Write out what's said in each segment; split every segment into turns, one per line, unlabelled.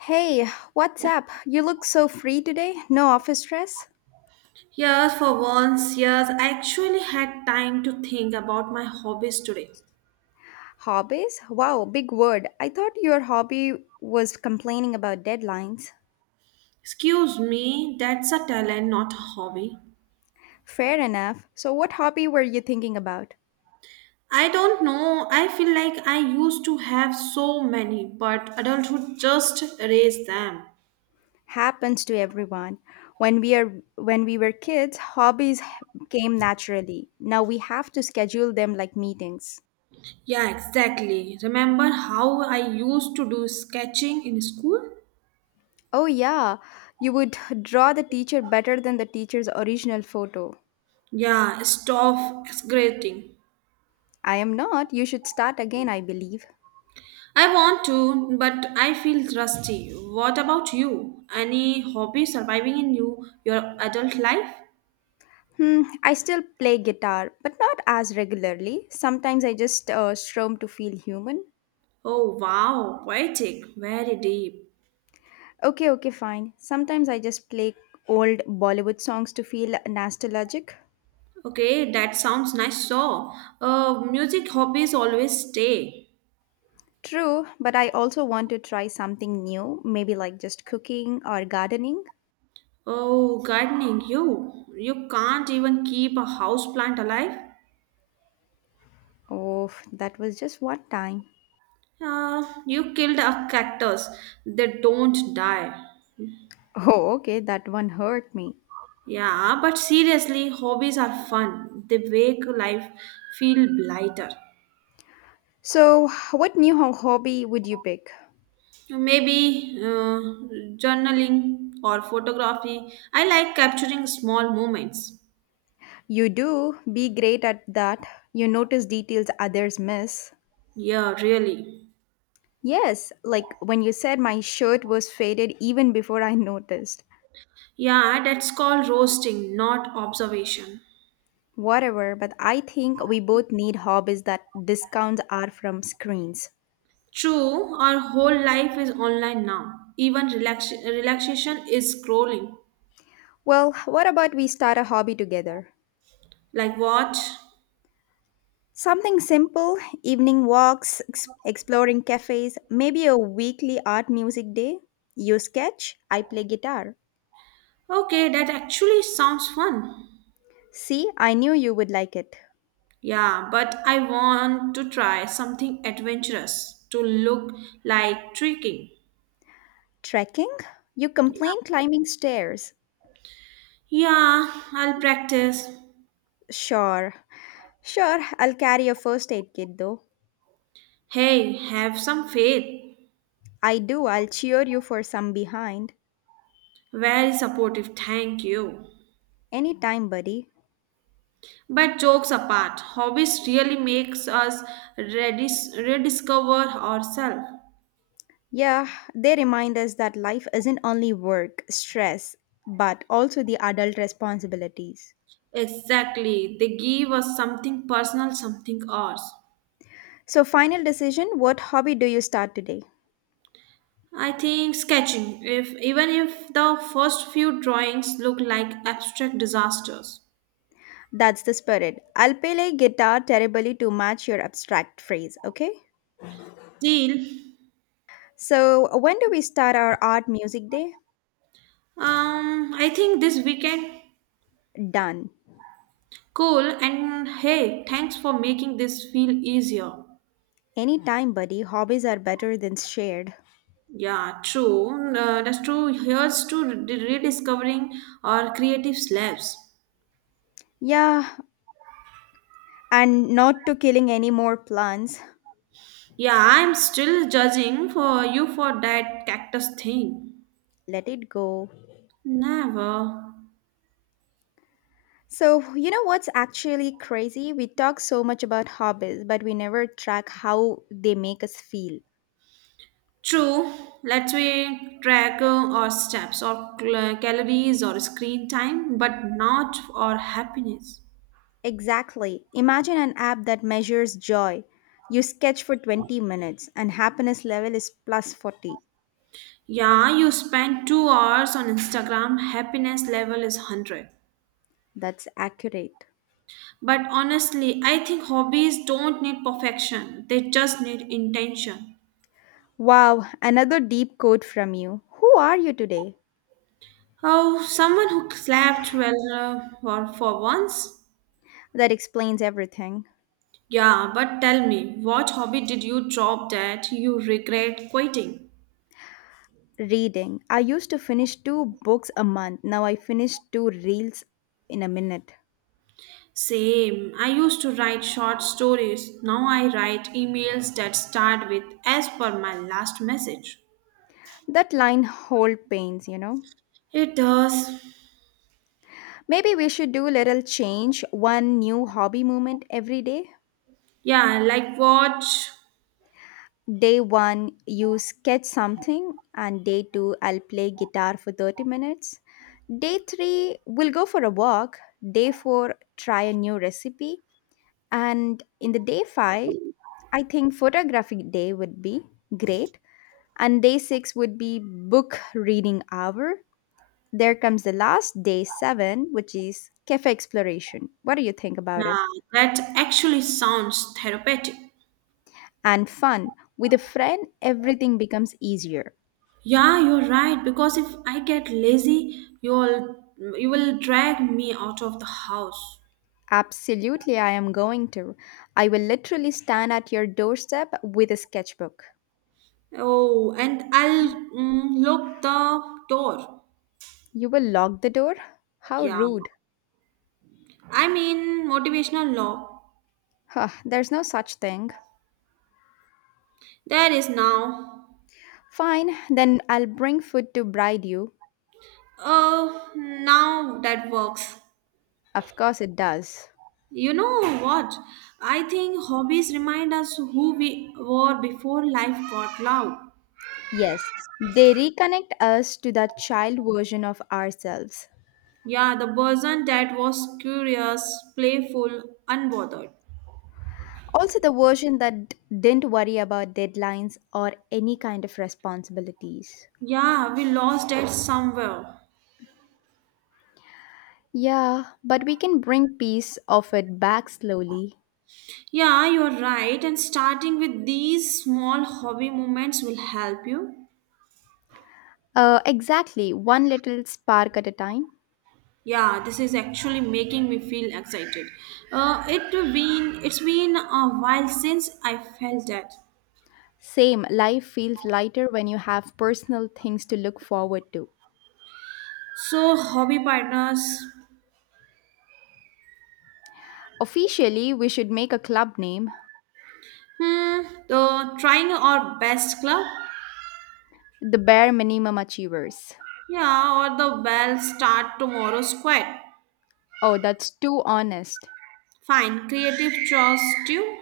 Hey, what's up? You look so free today. No office stress?
Yes, for once, yes, I actually had time to think about my hobbies today.
Hobbies? Wow, big word. I thought your hobby was complaining about deadlines.
Excuse me, that's a talent, not a hobby.
Fair enough. So what hobby were you thinking about?
I don't know, I feel like I used to have so many, but adulthood just erased them.
Happens to everyone. When we were kids, hobbies came naturally. Now we have to schedule them like meetings.
Yeah, exactly. Remember how I used to do sketching in school?
Oh yeah, you would draw the teacher better than the teacher's original photo.
Yeah, stop exaggerating.
I am not. You should start again, I believe.
I want to, but I feel rusty. What about you? Any hobby surviving in your adult life?
Hmm, I still play guitar, but not as regularly. Sometimes I just strum to feel human.
Oh wow, poetic, very deep.
Okay, okay, fine. Sometimes I just play old Bollywood songs to feel nostalgic.
Okay, that sounds nice. So, music hobbies always stay.
True, but I also want to try something new, maybe like just cooking or gardening.
Oh, gardening, you can't even keep a house plant alive.
Oh, that was just one time.
You killed a cactus. They don't die.
Oh, okay, that one hurt me.
Yeah, but seriously, hobbies are fun. They make life feel lighter.
So, what new hobby would you pick?
Maybe journaling or photography. I like capturing small moments.
You do be great at that. You notice details others miss.
Yeah, really.
Yes, like when you said my shirt was faded even before I noticed.
Yeah, that's called roasting, not observation.
Whatever, but I think we both need hobbies that discount are from screens.
True, our whole life is online now. Even relaxation is scrolling.
Well, what about we start a hobby together?
Like what?
Something simple, evening walks, exploring cafes, maybe a weekly art music day. You sketch, I play guitar.
Okay, that actually sounds fun.
See, I knew you would like it.
Yeah, but I want to try something adventurous to look like tricking.
Trekking? You complain climbing stairs.
Yeah, I'll practice.
Sure. Sure, I'll carry a first aid kit though.
Hey, have some faith.
I do. I'll cheer you for some behind.
Very supportive, thank you.
Anytime, buddy.
But jokes apart, hobbies really makes us rediscover ourselves.
Yeah, they remind us that life isn't only work, stress, but also the adult responsibilities.
Exactly, they give us something personal, something ours.
So, final decision what hobby do you start today?
I think sketching, if even if the first few drawings look like abstract disasters.
That's the spirit. I'll play like guitar terribly to match your abstract phrase, okay?
Deal.
So, when do we start our art music day?
I think this weekend.
Done.
Cool, and hey, thanks for making this feel easier.
Anytime, buddy. Hobbies are better than shared.
Yeah, true. That's true. Here's to rediscovering our creative slabs.
Yeah, and not to killing any more plants.
Yeah, I'm still judging for you for that cactus thing.
Let it go.
Never.
So, you know what's actually crazy? We talk so much about hobbies, but we never track how they make us feel.
True. Let's we track our steps or calories or screen time, but not our happiness.
Exactly. Imagine an app that measures joy. You sketch for 20 minutes and happiness level is plus 40.
Yeah, you spend 2 hours on Instagram. Happiness level is 100.
That's accurate.
But honestly, I think hobbies don't need perfection. They just need intention.
Wow, another deep quote from you. Who are you today?
Oh, someone who slept well for once?
That explains everything.
Yeah, but tell me, what hobby did you drop that you regret quitting?
Reading. I used to finish two books a month. Now I finish two reels in a minute.
Same. I used to write short stories. Now I write emails that start with as per my last message.
That line whole pains, you know?
It does.
Maybe we should do little change, one new hobby moment every day.
Yeah, like what?
Day one, you sketch something, and day two, I'll play guitar for 30 minutes. Day three, we'll go for a walk. Day four, try a new recipe. And in the day five, I think photographic day would be great. And day six would be book reading hour. There comes the last day seven, which is cafe exploration. What do you think about it?
Yeah, that actually sounds therapeutic.
And fun. With a friend, everything becomes easier.
Yeah, you're right. Because if I get lazy, you will drag me out of the house.
Absolutely, I am going to. I will literally stand at your doorstep with a sketchbook.
Oh, and I'll lock the door.
You will lock the door? How
Yeah.
rude.
I mean, motivational law.
Huh, there's no such thing.
There is now.
Fine, then I'll bring food to bribe you.
Oh, now that works.
Of course, it does.
You know what? I think hobbies remind us who we were before life got loud.
Yes, they reconnect us to that child version of ourselves.
Yeah, the person that was curious, playful, unbothered.
Also, the version that didn't worry about deadlines or any kind of responsibilities.
Yeah, we lost it somewhere.
Yeah, but we can bring piece of it back slowly.
Yeah, you're right. And starting with these small hobby moments will help you.
Exactly, one little spark at a time.
Yeah, this is actually making me feel excited. It's been a while since I felt that.
Same, life feels lighter when you have personal things to look forward to.
So hobby partners,
Officially, we should make a club name,
hmm, the trying our best club,
the Bare Minimum Achievers.
yeah, or the well start tomorrow squad.
Oh, that's too honest.
Fine, creative choice too.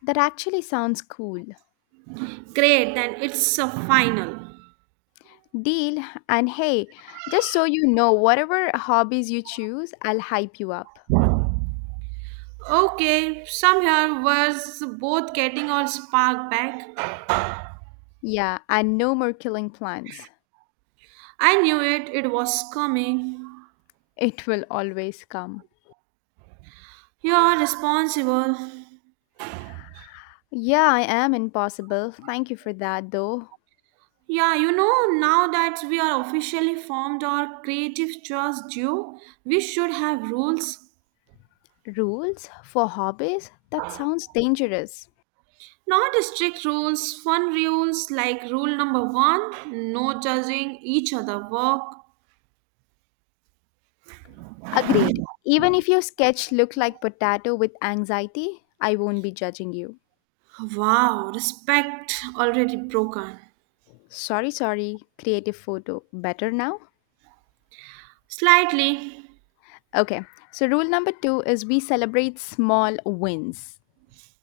That actually sounds cool.
Great, then it's a final.
Deal, and hey, just so you know, whatever hobbies you choose, I'll hype you up.
Okay, somehow was both getting our spark back.
Yeah, and no more killing plans.
I knew it, it was coming.
It will always come.
You're responsible.
Yeah, I am impossible. Thank you for that, though.
Yeah, now that we are officially formed our creative choice duo, we should have rules.
Rules for hobbies? That sounds dangerous.
Not strict rules, fun rules like rule number one no judging each other work.
Agreed. Even if your sketch looked like potato with anxiety, I won't be judging you.
Wow, respect already broken.
Sorry, sorry. Creative photo. Better now?
Slightly.
Okay, so rule number two is we celebrate small wins.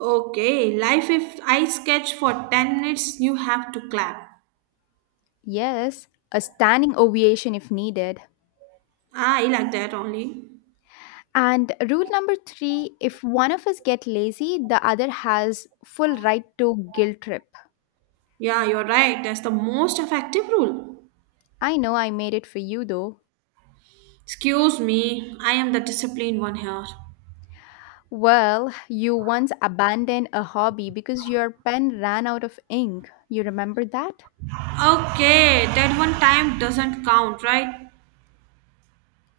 Okay, life if I sketch for 10 minutes, you have to clap.
Yes, a standing ovation if needed.
Ah, I like that only.
And rule number three if one of us get lazy, the other has full right to guilt trip.
Yeah, you're right. That's the most effective rule.
I know I made it for you though.
Excuse me, I am the disciplined one here.
Well, you once abandoned a hobby because your pen ran out of ink. You remember that?
Okay, that one time doesn't count, right?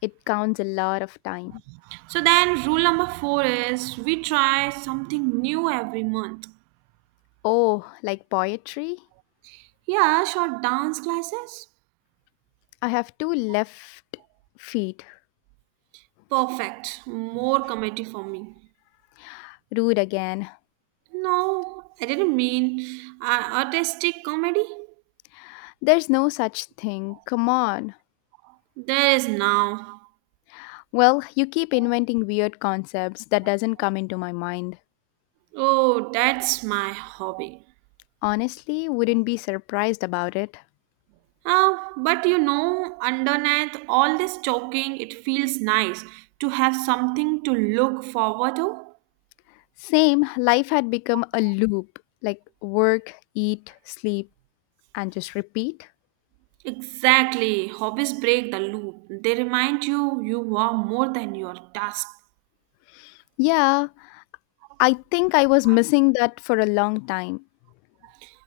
It counts a lot of time.
So then, rule number four is we try something new every month.
Oh, like poetry?
Yeah, short dance classes.
I have two left feet.
Perfect. More comedy for me.
Rude again.
No, I didn't mean artistic comedy.
There's no such thing. Come on.
There is now.
Well, you keep inventing weird concepts that doesn't come into my mind.
Oh, that's my hobby.
Honestly, wouldn't be surprised about it.
Ah, but underneath all this joking, it feels nice to have something to look forward to.
Same, life had become a loop like work, eat, sleep, and just repeat.
Exactly. Hobbies break the loop. They remind you you are more than your task.
Yeah, I think I was missing that for a long time.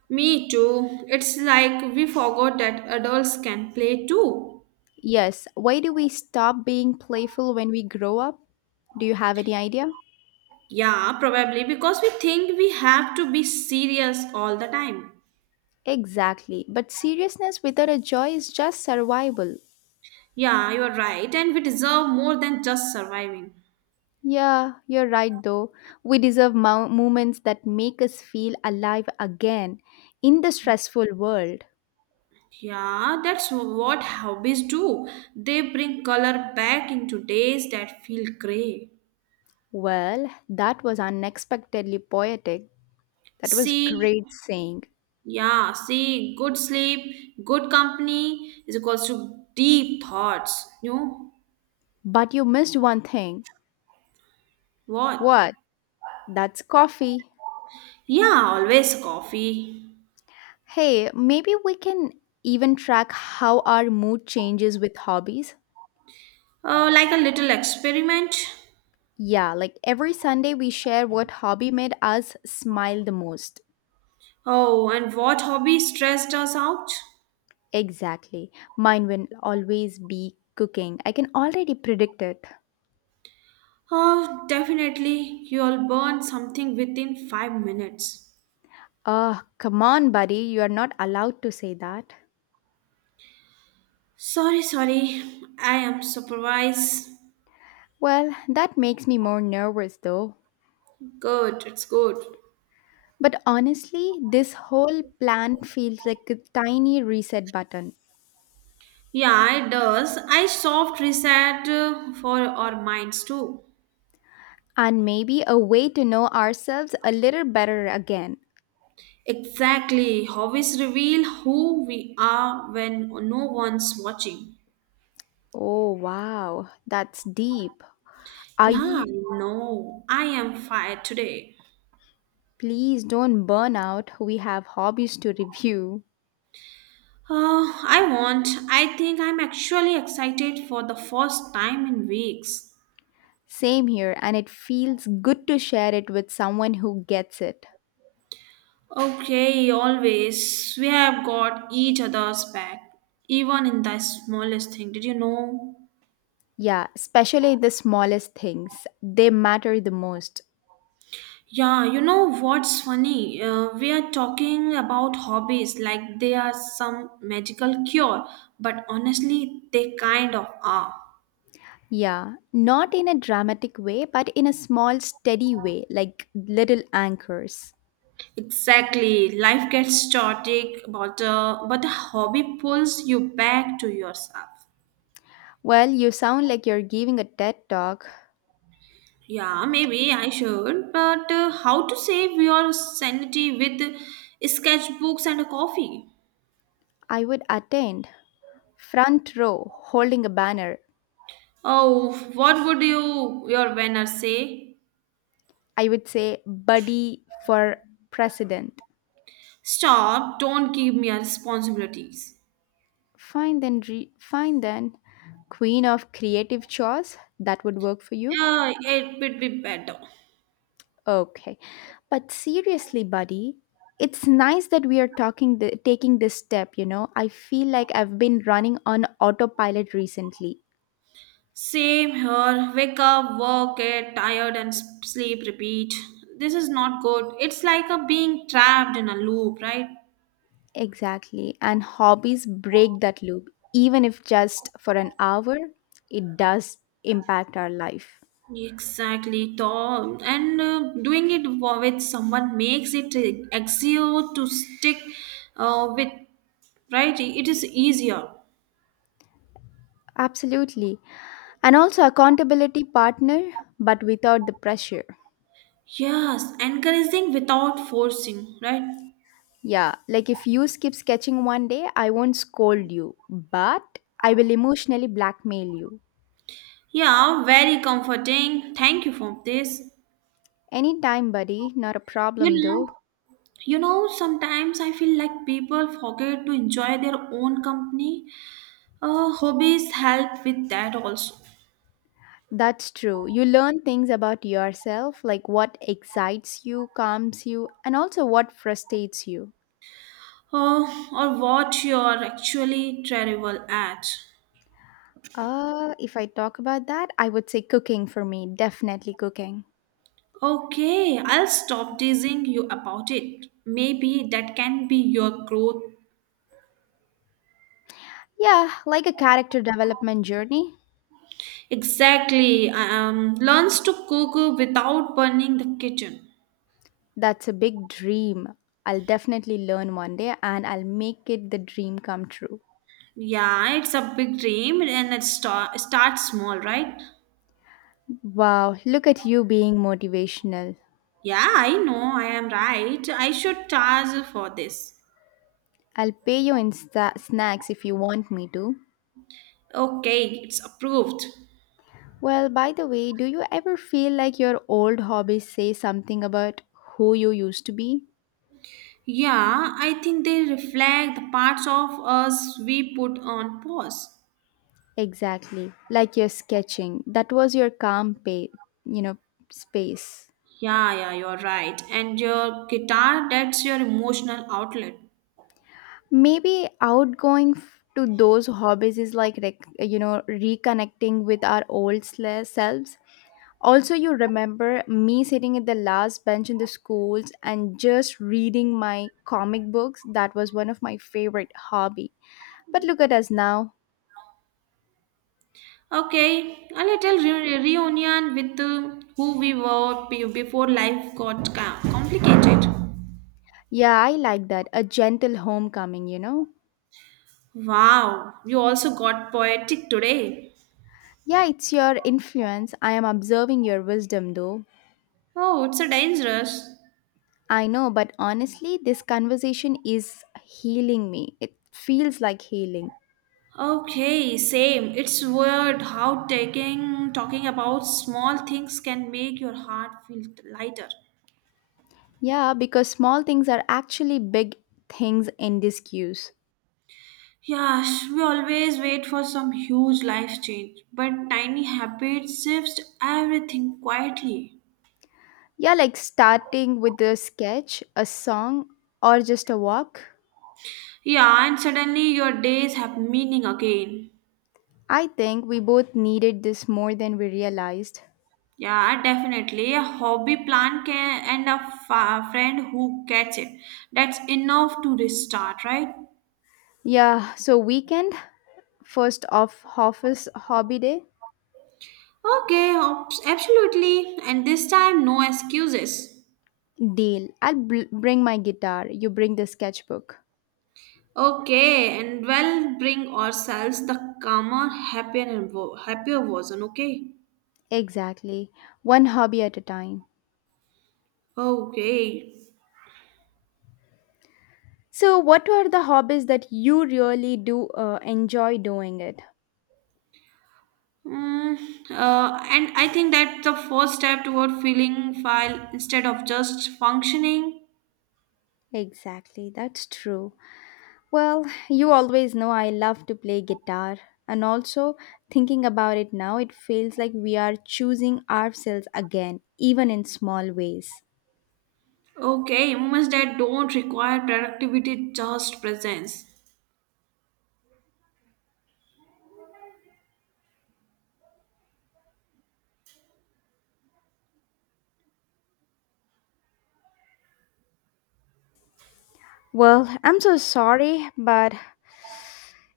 Me too. It's like we forgot that adults can play too.
Yes, why do we stop being playful when we grow up? Do you have any idea?
Yeah, probably because we think we have to be serious all the time.
Exactly, but seriousness without a joy is just survival.
Yeah, you're right, and we deserve more than just surviving.
Yeah, you're right though. We deserve moments that make us feel alive again in the stressful world.
Yeah, that's what hobbies do. They bring color back into days that feel gray.
Well, that was unexpectedly poetic. That was
See,
great saying.
Yeah, see, good sleep, good company is equals to deep thoughts. You know
But you missed one thing.
what?
What? That's coffee.
Yeah, always coffee.
Hey, maybe we can even track how our mood changes with hobbies.
Like a little experiment.
Yeah, like every Sunday we share what hobby made us smile the most.
Oh, and what hobby stressed us out?
Exactly. Mine will always be cooking. I can already predict it.
Oh, definitely, you'll burn something within 5 minutes.
Oh, come on, buddy. You are not allowed to say that.
Sorry, sorry, I am supervised.
Well, that makes me more nervous though.
Good, it's good.
But honestly, this whole plan feels like a tiny reset button.
Yeah, it does. I soft reset for our minds too.
And maybe a way to know ourselves a little better again.
Exactly. Hobbies reveal who we are when no one's watching.
Oh, wow, that's deep. Are
Yeah,
you?
I know. I am fired today.
Please don't burn out. We have hobbies to review.
I won't. I think I'm actually excited for the first time in weeks.
Same here, and it feels good to share it with someone who gets it.
Okay, always. We have got each other's back, even in the smallest thing. Did you know?
Yeah, especially the smallest things, they matter the most.
Yeah, you know what's funny? We are talking about hobbies like they are some magical cure, but honestly, they kind of are.
Yeah, not in a dramatic way, but in a small, steady way, like little anchors.
Exactly. Life gets static, but a hobby pulls you back to yourself.
Well, you sound like you're giving a TED talk.
Yeah, maybe I should, but how to save your sanity with sketchbooks and a coffee?
I would attend. Front row, holding a banner.
Oh, what would your winner say?
I would say, Buddy for president.
Stop, don't give me responsibilities.
Fine then. Queen of creative chores. That would work for you.
Yeah, it would be better.
Okay. But seriously, buddy, it's nice that we are talking the, taking this step, you know. I feel like I've been running on autopilot recently.
Same here. Wake up, work, get tired, and sleep, repeat. This is not good. It's like a being trapped in a loop, right?
Exactly. And hobbies break that loop. Even if just for an hour, it does impact our life.
Exactly, Tom. And doing it with someone makes it easier to stick with, right? It is easier.
Absolutely. And also accountability partner, but without the pressure.
Yes, encouraging without forcing, right?
Yeah, like if you skip sketching one day, I won't scold you, but I will emotionally blackmail you.
Yeah, very comforting. Thank you for this.
Anytime, buddy, not a
You
problem
know,
though.
sometimes I feel like people forget to enjoy their own company. Hobbies help with that also.
That's true. You learn things about yourself, like what excites you, calms you, and also what frustrates you.
Uh, or what you're actually terrible at.
If I talk about that, I would say cooking for me, definitely cooking.
Okay, I'll stop teasing you about it. Maybe that can be your growth.
Yeah, like a character development journey.
Exactly. Learns to cook without burning the kitchen.
That's a big dream. I'll definitely learn one day and I'll make it the dream come true.
Yeah, it's a big dream and it start small, right?
Wow, look at you being motivational.
Yeah, I know, I am right. I should charge for this.
I'll pay you in sta snacks if you want me to.
Okay, it's approved.
Well, by the way, do you ever feel like your old hobbies say something about who you used to be?
Yeah, I think they reflect the parts of us we put on pause.
Exactly. Like your sketching. That was your calm you know, space.
Yeah, yeah, you're right. And your guitar, that's your emotional outlet.
Maybe outgoing to those hobbies is like you know reconnecting with our old selves. Also, you remember me sitting at the last bench in the schools and just reading my comic books. That was one of my favorite hobby, but look at us now.
Okay, a little reunion with who we were before life got complicated.
Yeah, I like that, a gentle homecoming, you know.
Wow, you also got poetic today.
Yeah, it's your influence, I am observing your wisdom though.
Oh, it's a dangerous.
I know, but honestly this conversation is healing me, it feels like healing.
Okay, same. It's weird how taking talking about small things can make your heart feel lighter.
Yeah, because small things are actually big things in this cues.
Yes, we always wait for some huge life change, but tiny habits shifts everything quietly.
Yeah, like starting with a sketch, a song, or just a walk.
Yeah, and suddenly your days have meaning again.
I think we both needed this more than we realized.
Yeah, definitely. A hobby plan can and a friend who gets it. That's enough to restart, right?
Yeah, so weekend, first off, office hobby day.
Okay, absolutely. And this time, no excuses.
Deal. I'll bring my guitar, you bring the sketchbook.
Okay, and well, bring ourselves the calmer, happier, and happier version. Okay.
Exactly. One hobby at a time.
Okay.
So, what are the hobbies that you really do enjoy doing it?
Mm, and I think that's the first step toward feeling file instead of just functioning.
Exactly, that's true. Well, you always know I love to play guitar, and also thinking about it now, it feels like we are choosing ourselves again, even in small ways.
Okay, moments that don't require productivity, just presence.
Well, I'm so sorry, but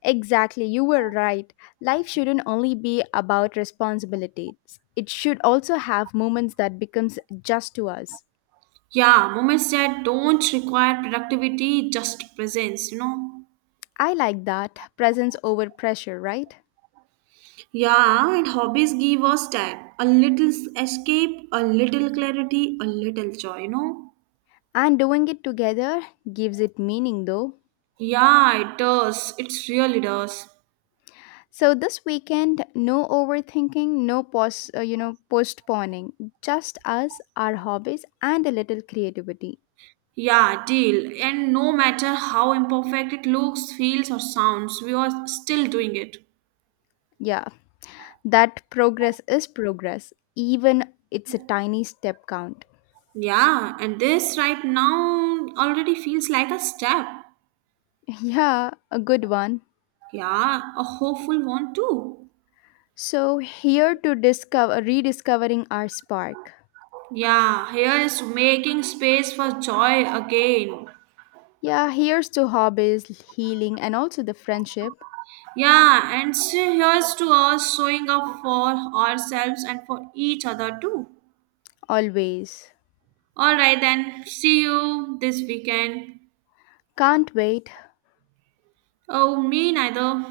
exactly, you were right. Life shouldn't only be about responsibilities. It should also have moments that becomes just to us.
Yeah, moments that don't require productivity, just presence.
I like that, presence over pressure, right?
Yeah, and hobbies give us time. A little escape, a little clarity, a little joy, you know?
And doing it together gives it meaning though.
Yeah, it does. It really does.
So this weekend, no overthinking, no post, you know, postponing. Just us, our hobbies, and a little creativity.
Yeah, deal. And no matter how imperfect it looks, feels, or sounds, we are still doing it.
Yeah, that progress is progress. Even it's a tiny step count.
Yeah, and this right now already feels like a step.
Yeah, a good one.
Yeah, a hopeful one too.
So here to discover, rediscovering our spark.
Yeah, here is making space for joy again.
Yeah, here's to hobbies, healing, and also the friendship.
Yeah, and so here's to us showing up for ourselves and for each other too.
Always.
All right, then, see you this weekend.
Can't wait.
Oh, me neither.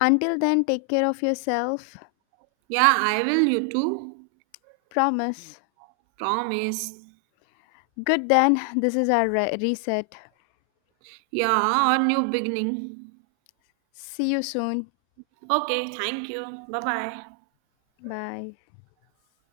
Until then, take care of yourself.
Yeah, I will, you too.
Promise.
Promise.
Good then, this is our reset.
Yeah, a new beginning.
See you soon.
Okay, thank you. Bye bye.
Bye.